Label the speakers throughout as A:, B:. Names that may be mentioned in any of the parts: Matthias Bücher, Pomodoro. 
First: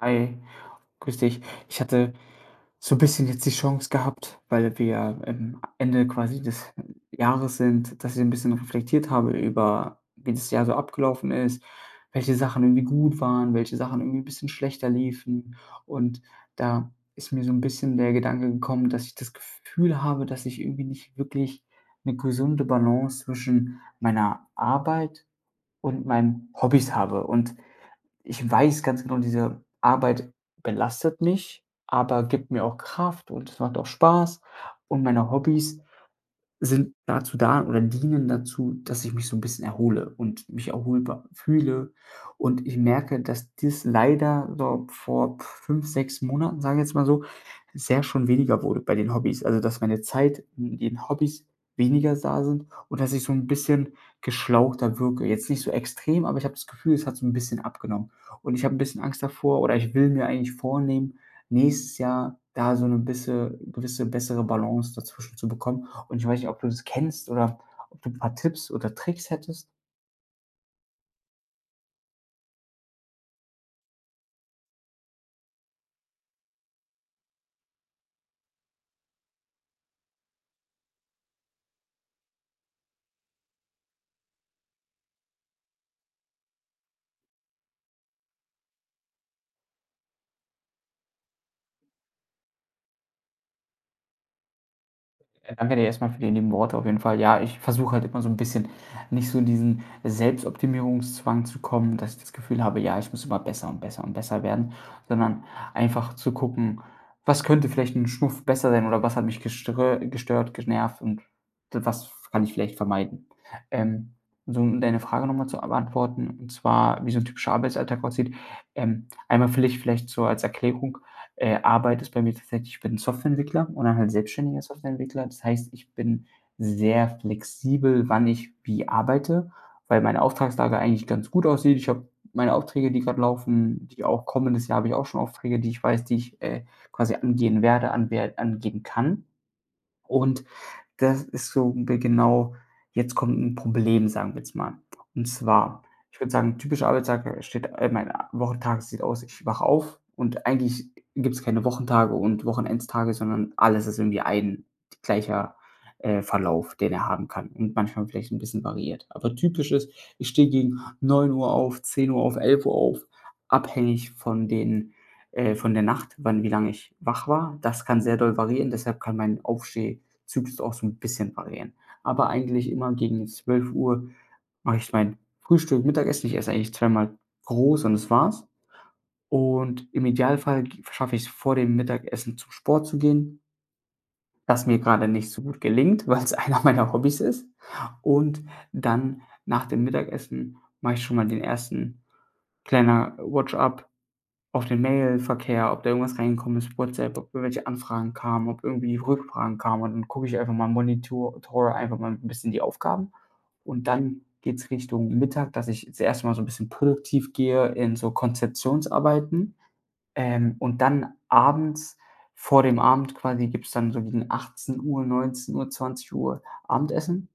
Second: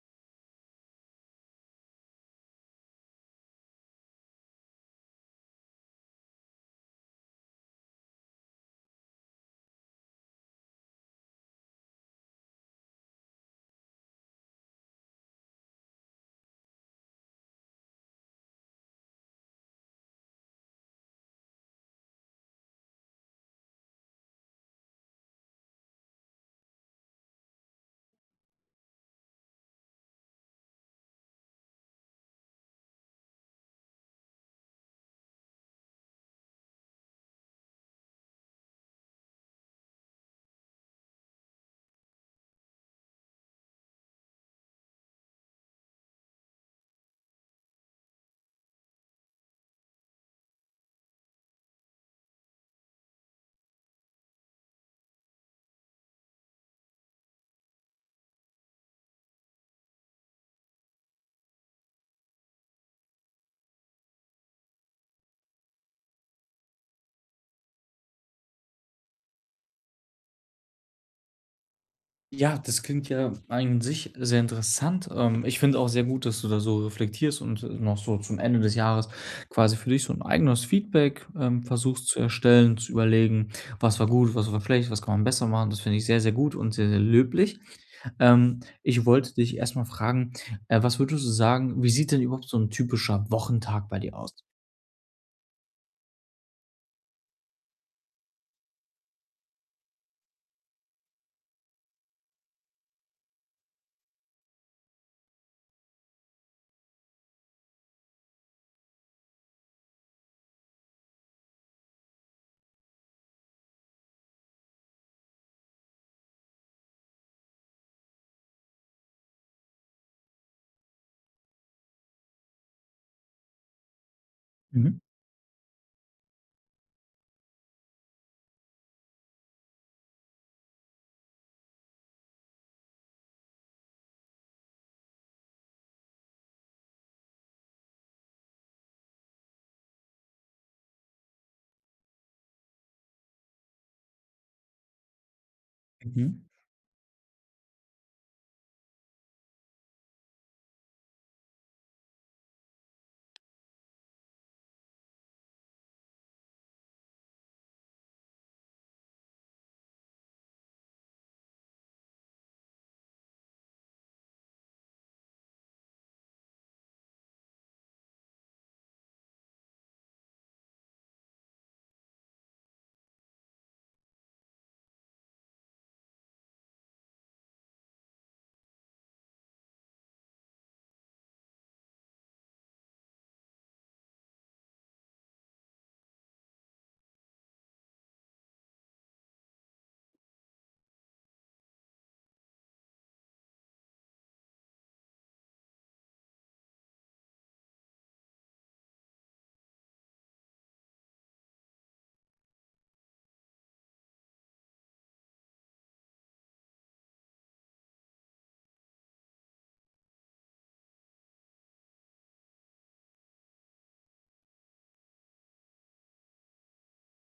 A: Hi, grüß dich. Ich hatte so ein bisschen jetzt die Chance gehabt, weil wir, Ende quasi des Jahres sind, dass ich so ein bisschen reflektiert habe über, wie das Jahr so abgelaufen ist, welche Sachen irgendwie gut waren, welche Sachen irgendwie ein bisschen schlechter liefen. Und da ist mir so ein bisschen der Gedanke gekommen, dass ich das Gefühl habe, dass ich irgendwie nicht wirklich eine gesunde Balance zwischen meiner Arbeit und meinen Hobbys habe. Und ich weiß ganz genau, diese Arbeit belastet mich, aber gibt mir auch Kraft und es macht auch Spaß, und meine Hobbys sind dazu da oder dienen dazu, dass ich mich so ein bisschen erhole und mich erholbar fühle. Und ich merke, dass dies leider so vor 5, 6 Monaten, sage ich jetzt mal so, sehr schon weniger wurde bei den Hobbys. Also, dass meine Zeit in den Hobbys weniger da sind und dass ich so ein bisschen geschlauchter wirke. Jetzt nicht so extrem, aber ich habe das Gefühl, es hat so ein bisschen abgenommen. Und ich habe ein bisschen Angst davor, oder ich will mir eigentlich vornehmen, nächstes Jahr da so eine bisse gewisse bessere Balance dazwischen zu bekommen, und ich weiß nicht, ob du das kennst oder ob du ein paar Tipps oder Tricks hättest?
B: Ja, das klingt ja an sich sehr interessant. Ich finde auch sehr gut, dass du da so reflektierst und noch so zum Ende des Jahres quasi für dich so ein eigenes Feedback, versuchst zu erstellen, zu überlegen: „Was war gut, was war schlecht, was kann man besser machen?“ Das finde ich sehr, sehr gut und sehr, sehr löblich. Ich wollte dich erstmal fragen, was würdest du sagen, wie sieht denn überhaupt so ein typischer Wochentag bei dir aus?
A: Danke dir erstmal für die lieben Worte auf jeden Fall. Ja, ich versuche halt immer so ein bisschen nicht so in diesen Selbstoptimierungszwang zu kommen, dass ich das Gefühl habe: „Ja, ich muss immer besser und besser und besser werden", sondern einfach zu gucken: „Was könnte vielleicht ein Schnuff besser sein, oder was hat mich geströ gestört, genervt, und was kann ich vielleicht vermeiden?" Ähm, so um deine Frage nochmal zu beantworten, und zwar, wie so ein typischer Arbeitsalltag aussieht. Einmal vielleicht so als Erklärung. Arbeit ist bei mir tatsächlich, ich bin Softwareentwickler, und dann halt selbstständiger
B: Mhm,
A: Softwareentwickler. Das heißt, ich bin sehr flexibel, wann ich wie arbeite, weil meine Auftragslage eigentlich ganz gut aussieht. Ich habe meine Aufträge, die gerade laufen, die auch kommendes Jahr, habe ich auch schon Aufträge, die ich weiß, die ich, quasi angehen werde, anwer angehen kann. Und das ist so genau, jetzt kommt ein Problem, sagen wir jetzt mal. Und zwar, ich würde
B: mhm.
A: sagen, typischer Arbeitstag, steht, mein Wochentag sieht aus, ich wache auf, und eigentlich gibt es keine Wochentage und Wochenendtage, sondern alles ist irgendwie ein gleicher, Verlauf, den er haben kann, und manchmal vielleicht ein bisschen variiert. Aber typisch ist, ich stehe gegen 9 Uhr auf, 10 Uhr auf, 11 Uhr auf, abhängig von den, von der Nacht, wann wie lange ich wach war. Das kann sehr doll variieren, deshalb kann mein Aufsteh Zyklus auch so ein bisschen variieren. Aber eigentlich immer gegen 12 Uhr mache ich mein Frühstück, Mittagessen. Ich esse eigentlich zweimal groß und das war's. Und im Idealfall schaffe ich es vor dem Mittagessen zum Sport zu gehen, das mir gerade nicht so gut gelingt, weil es einer meiner Hobbys ist. Und dann nach dem Mittagessen mache ich schon mal den ersten kleiner Watch-up auf den Mailverkehr, ob da irgendwas reingekommen ist, WhatsApp, ob irgendwelche Anfragen kamen, ob irgendwie Rückfragen kamen, und dann gucke ich einfach mal im Monitor tore einfach mal ein bisschen die Aufgaben, und dann geht's Richtung Mittag, dass ich das erste Mal so ein bisschen produktiv gehe in so Konzeptionsarbeiten, und dann abends vor dem Abend quasi gibt's dann so gegen 18 Uhr, 19:00, Uhr 20 Uhr Abendessen.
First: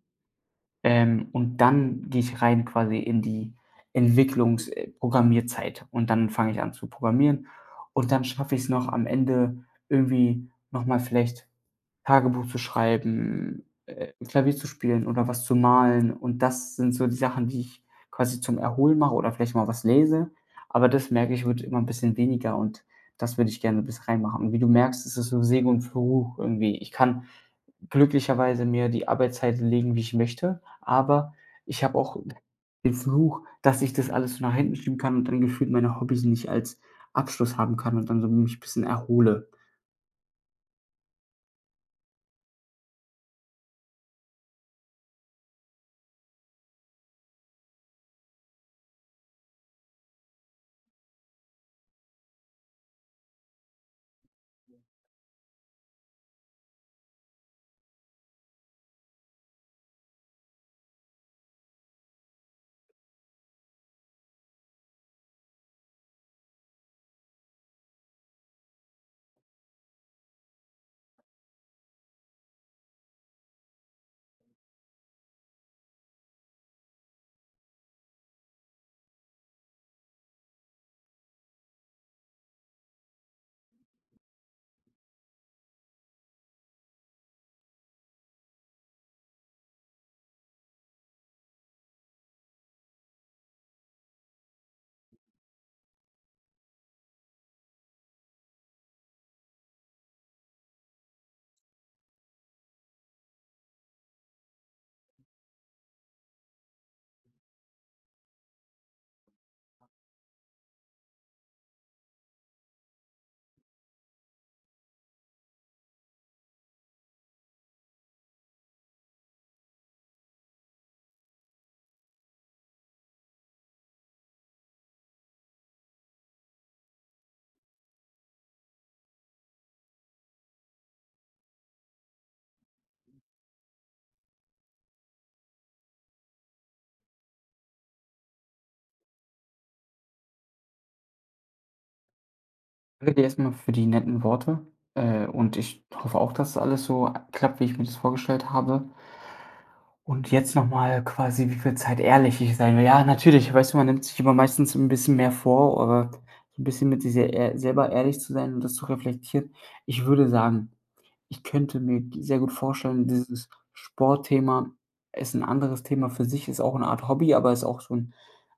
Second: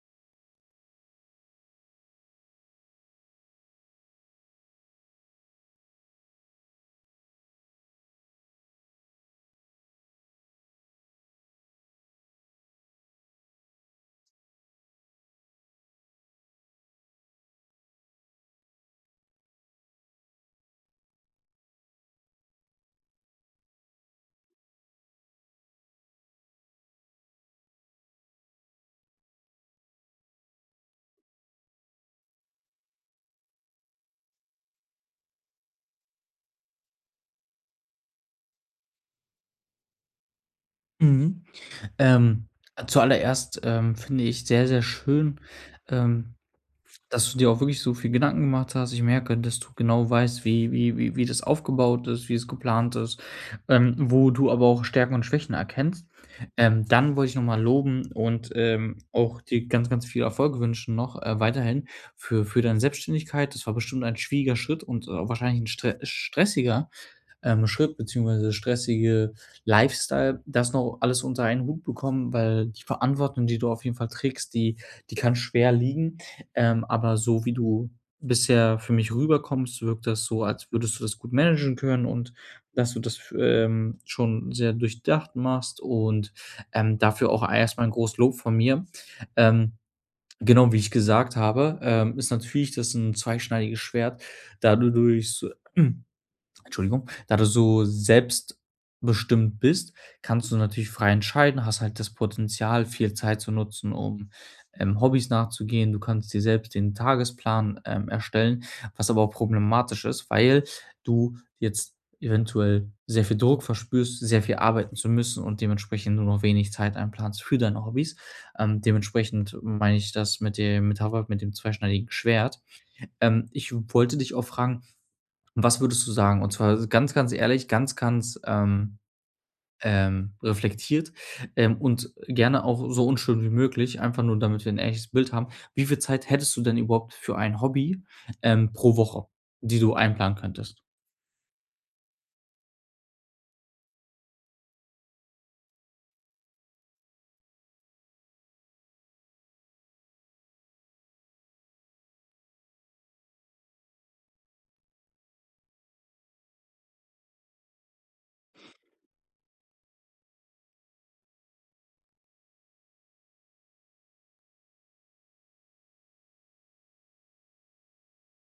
A: Und dann gehe ich rein quasi in die Entwicklungsprogrammierzeit, und dann fange ich an zu programmieren, und dann schaffe ich es noch am Ende irgendwie noch mal vielleicht Tagebuch zu schreiben, Klavier zu spielen oder was zu malen, und das sind so die Sachen, die ich quasi zum Erholen mache, oder vielleicht mal was lese, aber das merke ich, wird immer ein bisschen weniger, und das würde ich gerne bis reinmachen. Und wie du merkst, ist es so Segen und Fluch irgendwie. Ich kann glücklicherweise mir die Arbeitszeit legen, wie ich möchte, aber ich habe auch den Fluch, dass ich das alles so nach hinten schieben kann und dann gefühlt meine Hobbys nicht als Abschluss haben kann und dann so mich ein bisschen erhole.
B: Mhm. Ähm, Zuallererst, finde ich sehr, sehr schön, ähm dass du dir auch wirklich so viel Gedanken gemacht hast. Ich merke, dass du genau weißt, wie das aufgebaut ist, wie es geplant ist, wo du aber auch Stärken und Schwächen erkennst. Dann wollte ich noch mal loben und, auch dir ganz, ganz viel Erfolg wünschen noch, weiterhin für deine Selbstständigkeit. Das war bestimmt ein schwieriger Schritt und, wahrscheinlich ein stressiger, Schritt beziehungsweise stressige Lifestyle, das noch alles unter einen Hut bekommen, weil die Verantwortung, die du auf jeden Fall trägst, die kann schwer liegen. Aber so wie du bisher für mich rüberkommst, wirkt das so, als würdest du das gut managen können und dass du das, schon sehr durchdacht machst und, dafür auch erstmal ein großes Lob von mir. Ähm, genau wie ich gesagt habe, ist natürlich das ein zweischneidiges Schwert, da du durchs Entschuldigung, da du so selbstbestimmt bist, kannst du natürlich frei entscheiden, hast halt das Potenzial, viel Zeit zu nutzen, um, Hobbys nachzugehen. Du kannst dir selbst den Tagesplan, erstellen, was aber auch problematisch ist, weil du jetzt eventuell sehr viel Druck verspürst, sehr viel arbeiten zu müssen und dementsprechend nur noch wenig Zeit einplanst für deine Hobbys. Dementsprechend meine ich das mit der Metapher mit dem zweischneidigen Schwert. Ich wollte dich auch fragen, und was würdest du sagen? Und zwar ganz, ganz ehrlich, ganz, ganz, reflektiert, und gerne auch so unschön wie möglich, einfach nur, damit wir ein ehrliches Bild haben. Wie viel Zeit hättest du denn überhaupt für ein Hobby, pro Woche, die du einplanen könntest?
A: Danke dir erst für die netten Worte, und ich hoffe auch, dass alles so klappt, wie ich mir das vorgestellt habe. Und jetzt nochmal quasi, wie viel Zeit ehrlich ich sein will. Ja, natürlich, weißt du, man nimmt sich immer meistens ein bisschen mehr vor, aber so 'n bisschen mit sich sehr selber ehrlich zu sein und das zu reflektieren. Ich würde sagen, ich könnte mir sehr gut vorstellen, dieses Sportthema ist ein anderes Thema für sich, ist auch eine Art Hobby, aber ist auch so 'n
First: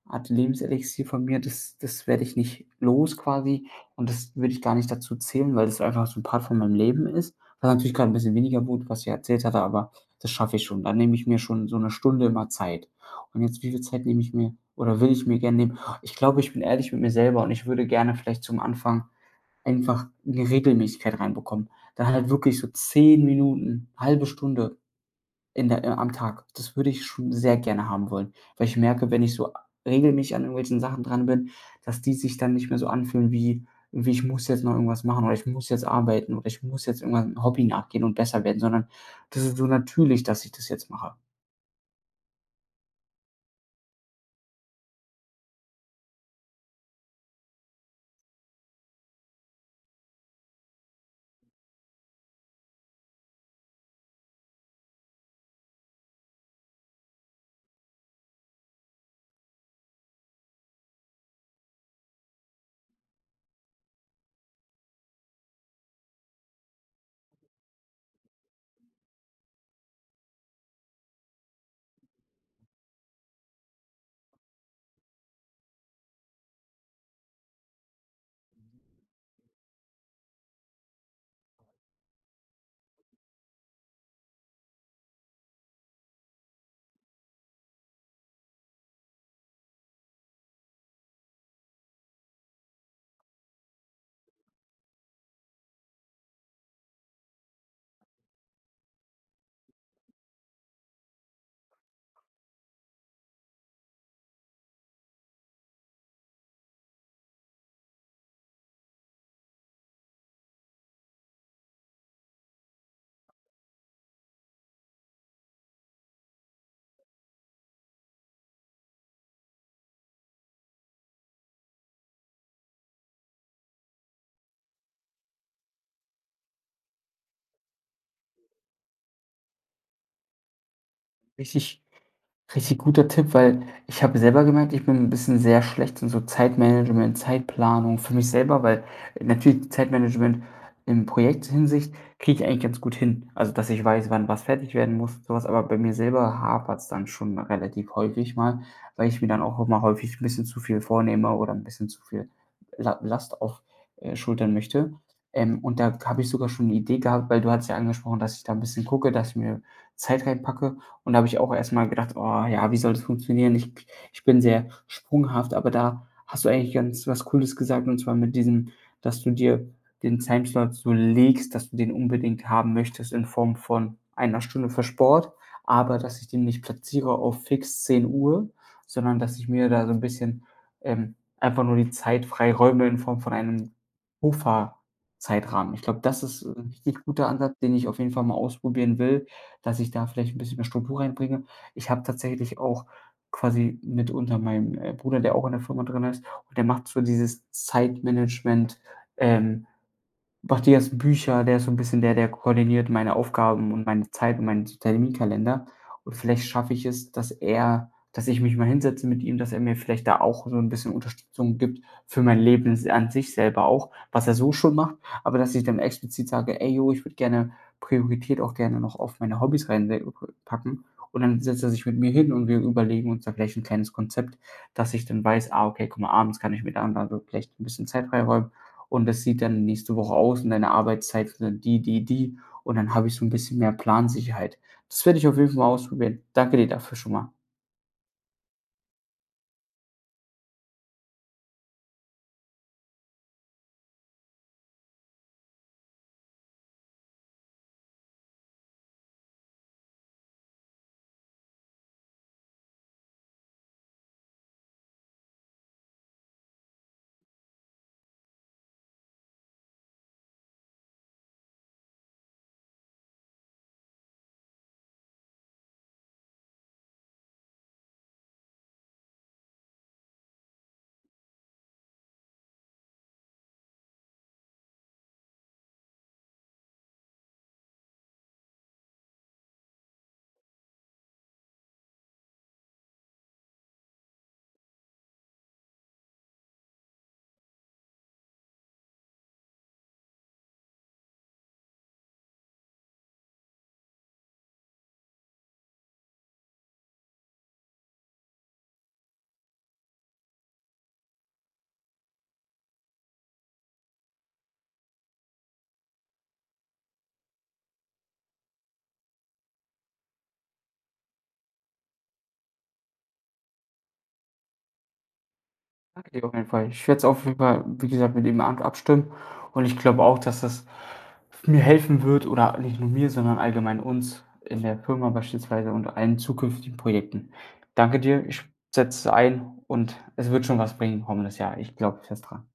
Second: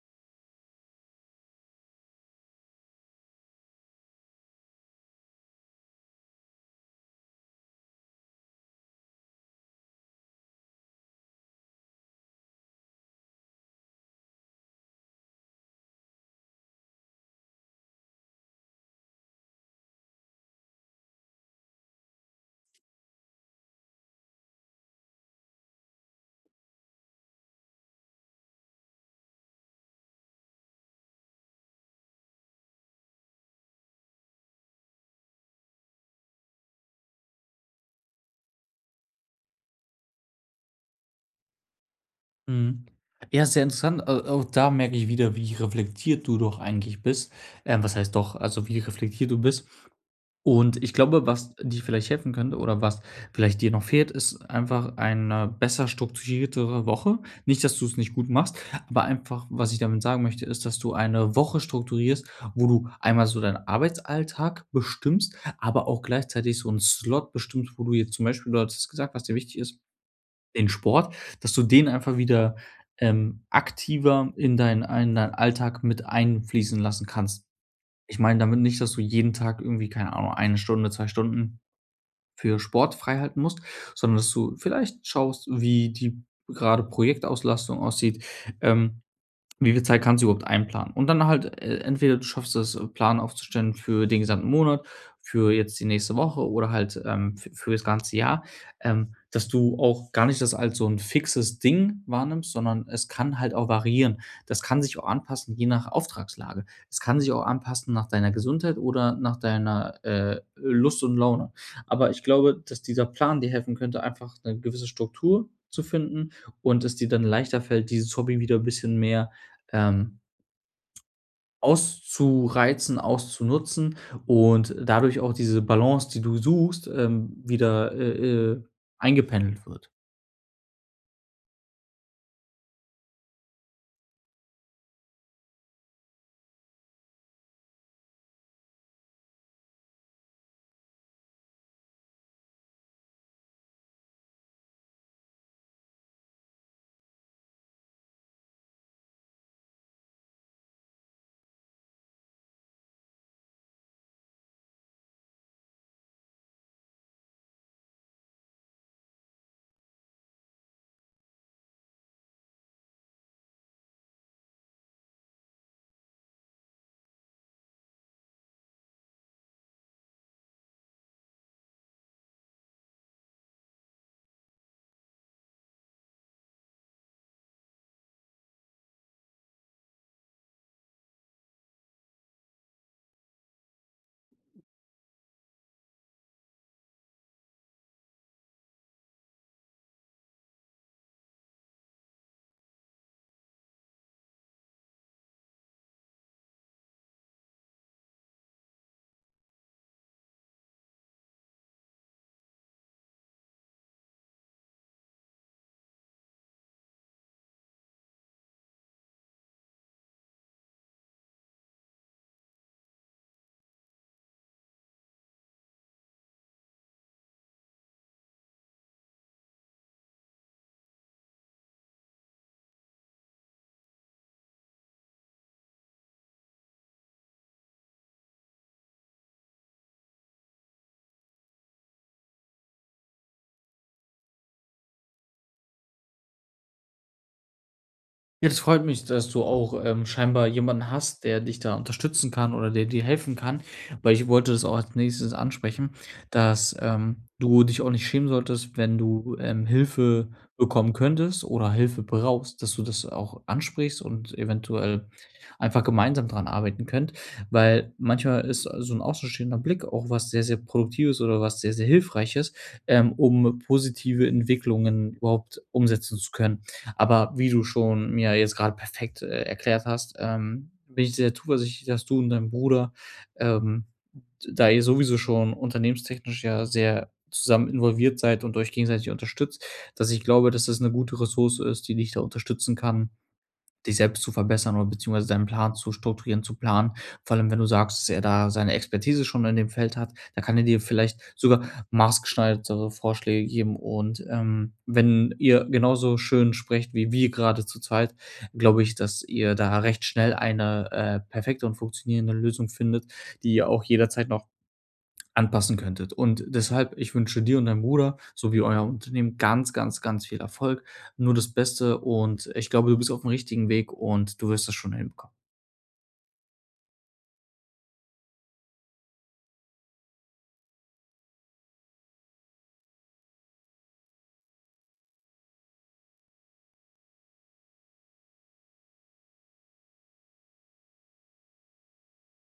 A: Art Lebenselixier von mir. Das werde ich nicht los quasi, und das würde ich gar nicht dazu zählen, weil das einfach so ein Part von meinem Leben ist. Was natürlich gerade ein bisschen weniger wurde, was ich ja erzählt hatte, aber das schaffe ich schon. Dann nehme ich mir schon so 1 Stunde immer Zeit. Und jetzt wie viel Zeit nehme ich mir oder will ich mir gerne nehmen? Ich glaube, ich bin ehrlich mit mir selber, und ich würde gerne vielleicht zum Anfang einfach 'ne Regelmäßigkeit reinbekommen. Dann halt wirklich so 10 Minuten, halbe Stunde in der, am Tag. Das würde ich schon sehr gerne haben wollen, weil ich merke, wenn ich so regelmäßig an irgendwelchen Sachen dran bin, dass die sich dann nicht mehr so anfühlen wie wie: „Ich muss jetzt noch irgendwas machen" oder „Ich muss jetzt arbeiten" oder „Ich muss jetzt irgendwas 'n Hobby nachgehen und besser werden", sondern das ist so natürlich, dass ich das jetzt mache.
B: Mhm. Ja, sehr interessant. Au Auch da merke ich wieder, wie reflektiert du doch eigentlich bist. Was heißt doch, also wie reflektiert du bist. Und ich glaube, was dir vielleicht helfen könnte oder was vielleicht dir noch fehlt, ist einfach eine besser strukturiertere Woche. Nicht, dass du es nicht gut machst, aber einfach, was ich damit sagen möchte, ist, dass du eine Woche strukturierst, wo du einmal so deinen Arbeitsalltag bestimmst, aber auch gleichzeitig so einen Slot bestimmst, wo du jetzt zum Beispiel du hattest gesagt, was dir wichtig ist, den Sport, dass du den einfach wieder, aktiver in deinen Alltag mit einfließen lassen kannst. Ich meine damit nicht, dass du jeden Tag irgendwie, keine Ahnung, eine Stunde, 2 Stunden für Sport freihalten musst, sondern dass du vielleicht schaust, wie die gerade Projektauslastung aussieht. Ähm, Wie viel Zeit kannst du überhaupt einplanen? Und dann halt, entweder du schaffst es, Plan aufzustellen für den gesamten Monat, für jetzt die nächste Woche oder halt, f für das ganze Jahr, dass du auch gar nicht das als so ein fixes Ding wahrnimmst, sondern es kann halt auch variieren. Das kann sich auch anpassen, je nach Auftragslage. Es kann sich auch anpassen nach deiner Gesundheit oder nach deiner, Lust und Laune. Aber ich glaube, dass dieser Plan dir helfen könnte, einfach eine gewisse Struktur zu finden und es dir dann leichter fällt, dieses Hobby wieder ein bisschen mehr ähm, auszureizen, auszunutzen und dadurch auch diese Balance, die du suchst, wieder, eingependelt wird.
A: Richtig Richtig guter Tipp, weil ich habe selber gemerkt, ich bin ein bisschen sehr schlecht in so Zeitmanagement, Zeitplanung für mich selber, weil natürlich Zeitmanagement in Projekthinsicht kriege ich eigentlich ganz gut hin. Also, dass ich weiß, wann was fertig werden muss, sowas. Aber bei mir selber hapert's dann schon relativ häufig mal, weil ich mir dann auch immer häufig ein bisschen zu viel vornehme oder ein bisschen zu viel La Last auf, schultern möchte. Und da habe ich sogar schon eine Idee gehabt, weil du hast ja angesprochen, dass ich da ein bisschen gucke, dass ich mir Zeit reinpacke. Und da habe ich auch erst mal gedacht: „Oh ja, wie soll das funktionieren?" Ich bin sehr sprunghaft, aber da hast du eigentlich ganz was Cooles gesagt, und zwar mit diesem, dass du dir den Timeslot so legst, dass du den unbedingt haben möchtest in Form von 1 Stunde für Sport, aber dass ich den nicht platziere auf fix 10 Uhr, sondern dass ich mir da so ein bisschen, einfach nur die Zeit freiräume in Form von einem Puffer-Zeitrahmen. Ich glaube, das ist ein richtig guter Ansatz, den ich auf jeden Fall mal ausprobieren will, dass ich da vielleicht ein bisschen mehr Struktur reinbringe. Ich habe tatsächlich auch quasi mit unter meinem, Bruder, der auch in der Firma drin ist und der macht so dieses Zeitmanagement, ähm Matthias Bücher, der ist so ein bisschen der, der koordiniert meine Aufgaben und meine Zeit und meinen Terminkalender. Und vielleicht schaffe ich es, dass er, dass ich mich mal hinsetze mit ihm, dass er mir vielleicht da auch so ein bisschen Unterstützung gibt für mein Leben an sich selber auch, was er so schon macht, aber dass ich dann explizit sage: „Ey jo, ich würde gerne Priorität auch gerne noch auf meine Hobbys reinpacken." Und dann setzt er sich mit mir hin und wir überlegen uns da vielleicht ein kleines Konzept, dass ich dann weiß: „Ah, okay, guck mal, abends kann ich mir dann da so vielleicht ein bisschen Zeit freiräumen und das sieht dann nächste Woche aus und deine Arbeitszeit sind dann die, die, die", und dann habe ich so ein bisschen mehr Plansicherheit. Das werde ich auf jeden Fall mal ausprobieren. Danke dir dafür schon mal.
B: Ja, das freut mich, dass du auch, scheinbar jemanden hast, der dich da unterstützen kann oder der dir helfen kann, weil ich wollte das auch als Nächstes ansprechen, dass, du dich auch nicht schämen solltest, wenn du, Hilfe bekommen könntest oder Hilfe brauchst, dass du das auch ansprichst und eventuell einfach gemeinsam dran arbeiten könnt, weil manchmal ist so ein außenstehender Blick auch was sehr, sehr Produktives oder was sehr, sehr Hilfreiches, um positive Entwicklungen überhaupt umsetzen zu können. Aber wie du schon mir jetzt gerade perfekt, erklärt hast, bin ich sehr zuversichtlich, dass du und dein Bruder, ähm, da ihr sowieso schon unternehmenstechnisch ja sehr zusammen involviert seid und euch gegenseitig unterstützt, dass ich glaube, dass das eine gute Ressource ist, die dich da unterstützen kann, dich selbst zu verbessern oder beziehungsweise deinen Plan zu strukturieren, zu planen. Vor allem, wenn du sagst, dass er da seine Expertise schon in dem Feld hat, da kann er dir vielleicht sogar maßgeschneidertere Vorschläge geben. Und wenn ihr genauso schön sprecht wie wir gerade zu zweit, glaube ich, dass ihr da recht schnell eine perfekte und funktionierende Lösung findet, die ihr auch jederzeit noch anpassen könntet. Und deshalb, ich wünsche dir und deinem Bruder sowie euer Unternehmen ganz, ganz, ganz viel Erfolg. Nur das Beste und ich glaube, du bist auf dem richtigen Weg und du wirst das schon hinbekommen.
A: Danke dir auf jeden Fall. Ich werde es auf jeden Fall, wie gesagt, mit ihm ab abstimmen, und ich glaube auch, dass das mir helfen wird oder nicht nur mir, sondern allgemein uns in der Firma beispielsweise und allen zukünftigen Projekten. Danke dir, ich setze es ein und es wird schon was bringen kommendes Jahr. Ich glaube fest dran.